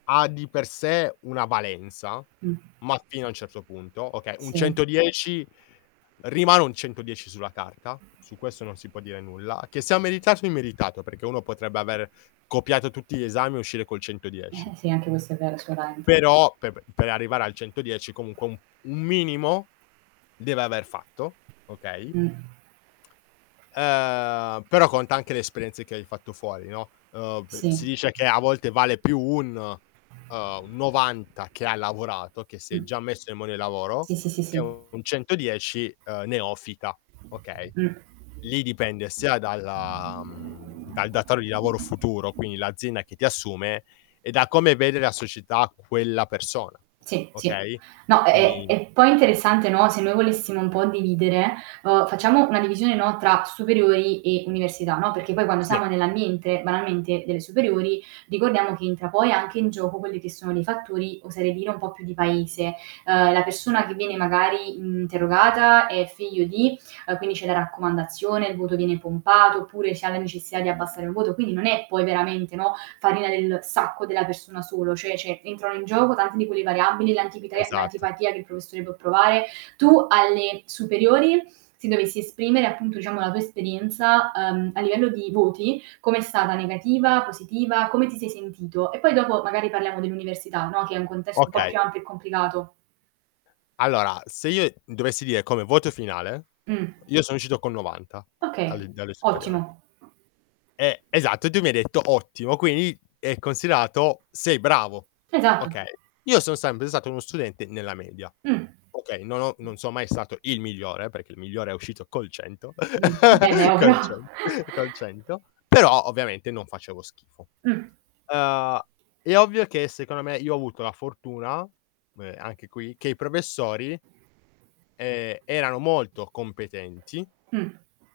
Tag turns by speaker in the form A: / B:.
A: Ha di per sé una valenza,
B: Mh.
A: ma fino a un certo punto. Okay un
B: Sì.
A: 110 rimane un 110 sulla carta, su questo non si può dire nulla, che sia meritato o immeritato, perché uno potrebbe aver copiato tutti gli esami e uscire col 110.
B: Eh, eh, sì, anche questo è vero, sicuramente.
A: Però, pe pe per arrivare al 110 comunque un un minimo deve aver fatto, okay?
B: Mh.
A: Ehm, però conta anche le esperienze che hai fatto fuori, no, uhm, p
B: Sì.
A: si dice che a volte vale più un uhm, un 90 che ha lavorato, che si è
B: Mh.
A: già messo in mondo del lavoro,
B: Sì, sì, sì,
A: che
B: sì.
A: un 110, uhm, neofita, okay.
B: Mh.
A: Lì dipende sia dalla mhmm, dal datore di lavoro futuro, quindi l'azienda che ti assume, e da come vede la società quella persona.
B: Sì, sì.
A: Okay?
B: No è è
A: Quindi
B: è poi interessante, no, se noi volessimo un po' dividere, uhm, facciamo una divisione, no, tra superiori e università, no, perché poi quando
A: Sì.
B: siamo nell'ambiente, banalmente, delle superiori ricordiamo che entra poi anche in gioco quelli che sono dei fattori, oserei dire un po' più di paese. Ehm, la persona che viene magari interrogata è figlio di, uhm, quindi c'è la raccomandazione, il voto viene pompato, oppure si ha la necessità di abbassare il voto. Quindi non è poi veramente, no, farina del sacco della persona solo cioè cioè entrano in gioco tante di quelle variabili, l'antipitre
A: Esatto.
B: l'antipatia che il professore può provare, tu alle superiori se dovessi esprimere, appunto, diciamo, la tua esperienza, uhm, a livello di voti com'è stata negativa, positiva, come ti sei sentito? E poi dopo magari parliamo dell'università, no, che è un contesto un po'
A: Okay.
B: più ampio e complicato.
A: Allora, se io dovessi dire come voto finale,
B: Mh.
A: io sono uscito con 90
B: Okay,
A: alle dalle superiori.
B: ottimo.
A: E esatto, e tu mi hai detto: "Ottimo." Quindi è considerato: "Sei bravo."
B: Esatto.
A: Okay. Io sono sempre stato uno studente nella media.
B: Mh.
A: Okay, non ho non sono mai stato il migliore, perché il migliore è uscito col 100.
B: Mh. Beh beh, ovvio.
A: col cen col 100. Però ovviamente non facevo schifo.
B: Mh.
A: Uhm, è ovvio che, secondo me, io ho avuto la fortuna me anche qui che i professori, ehm, erano molto competenti
B: Mh.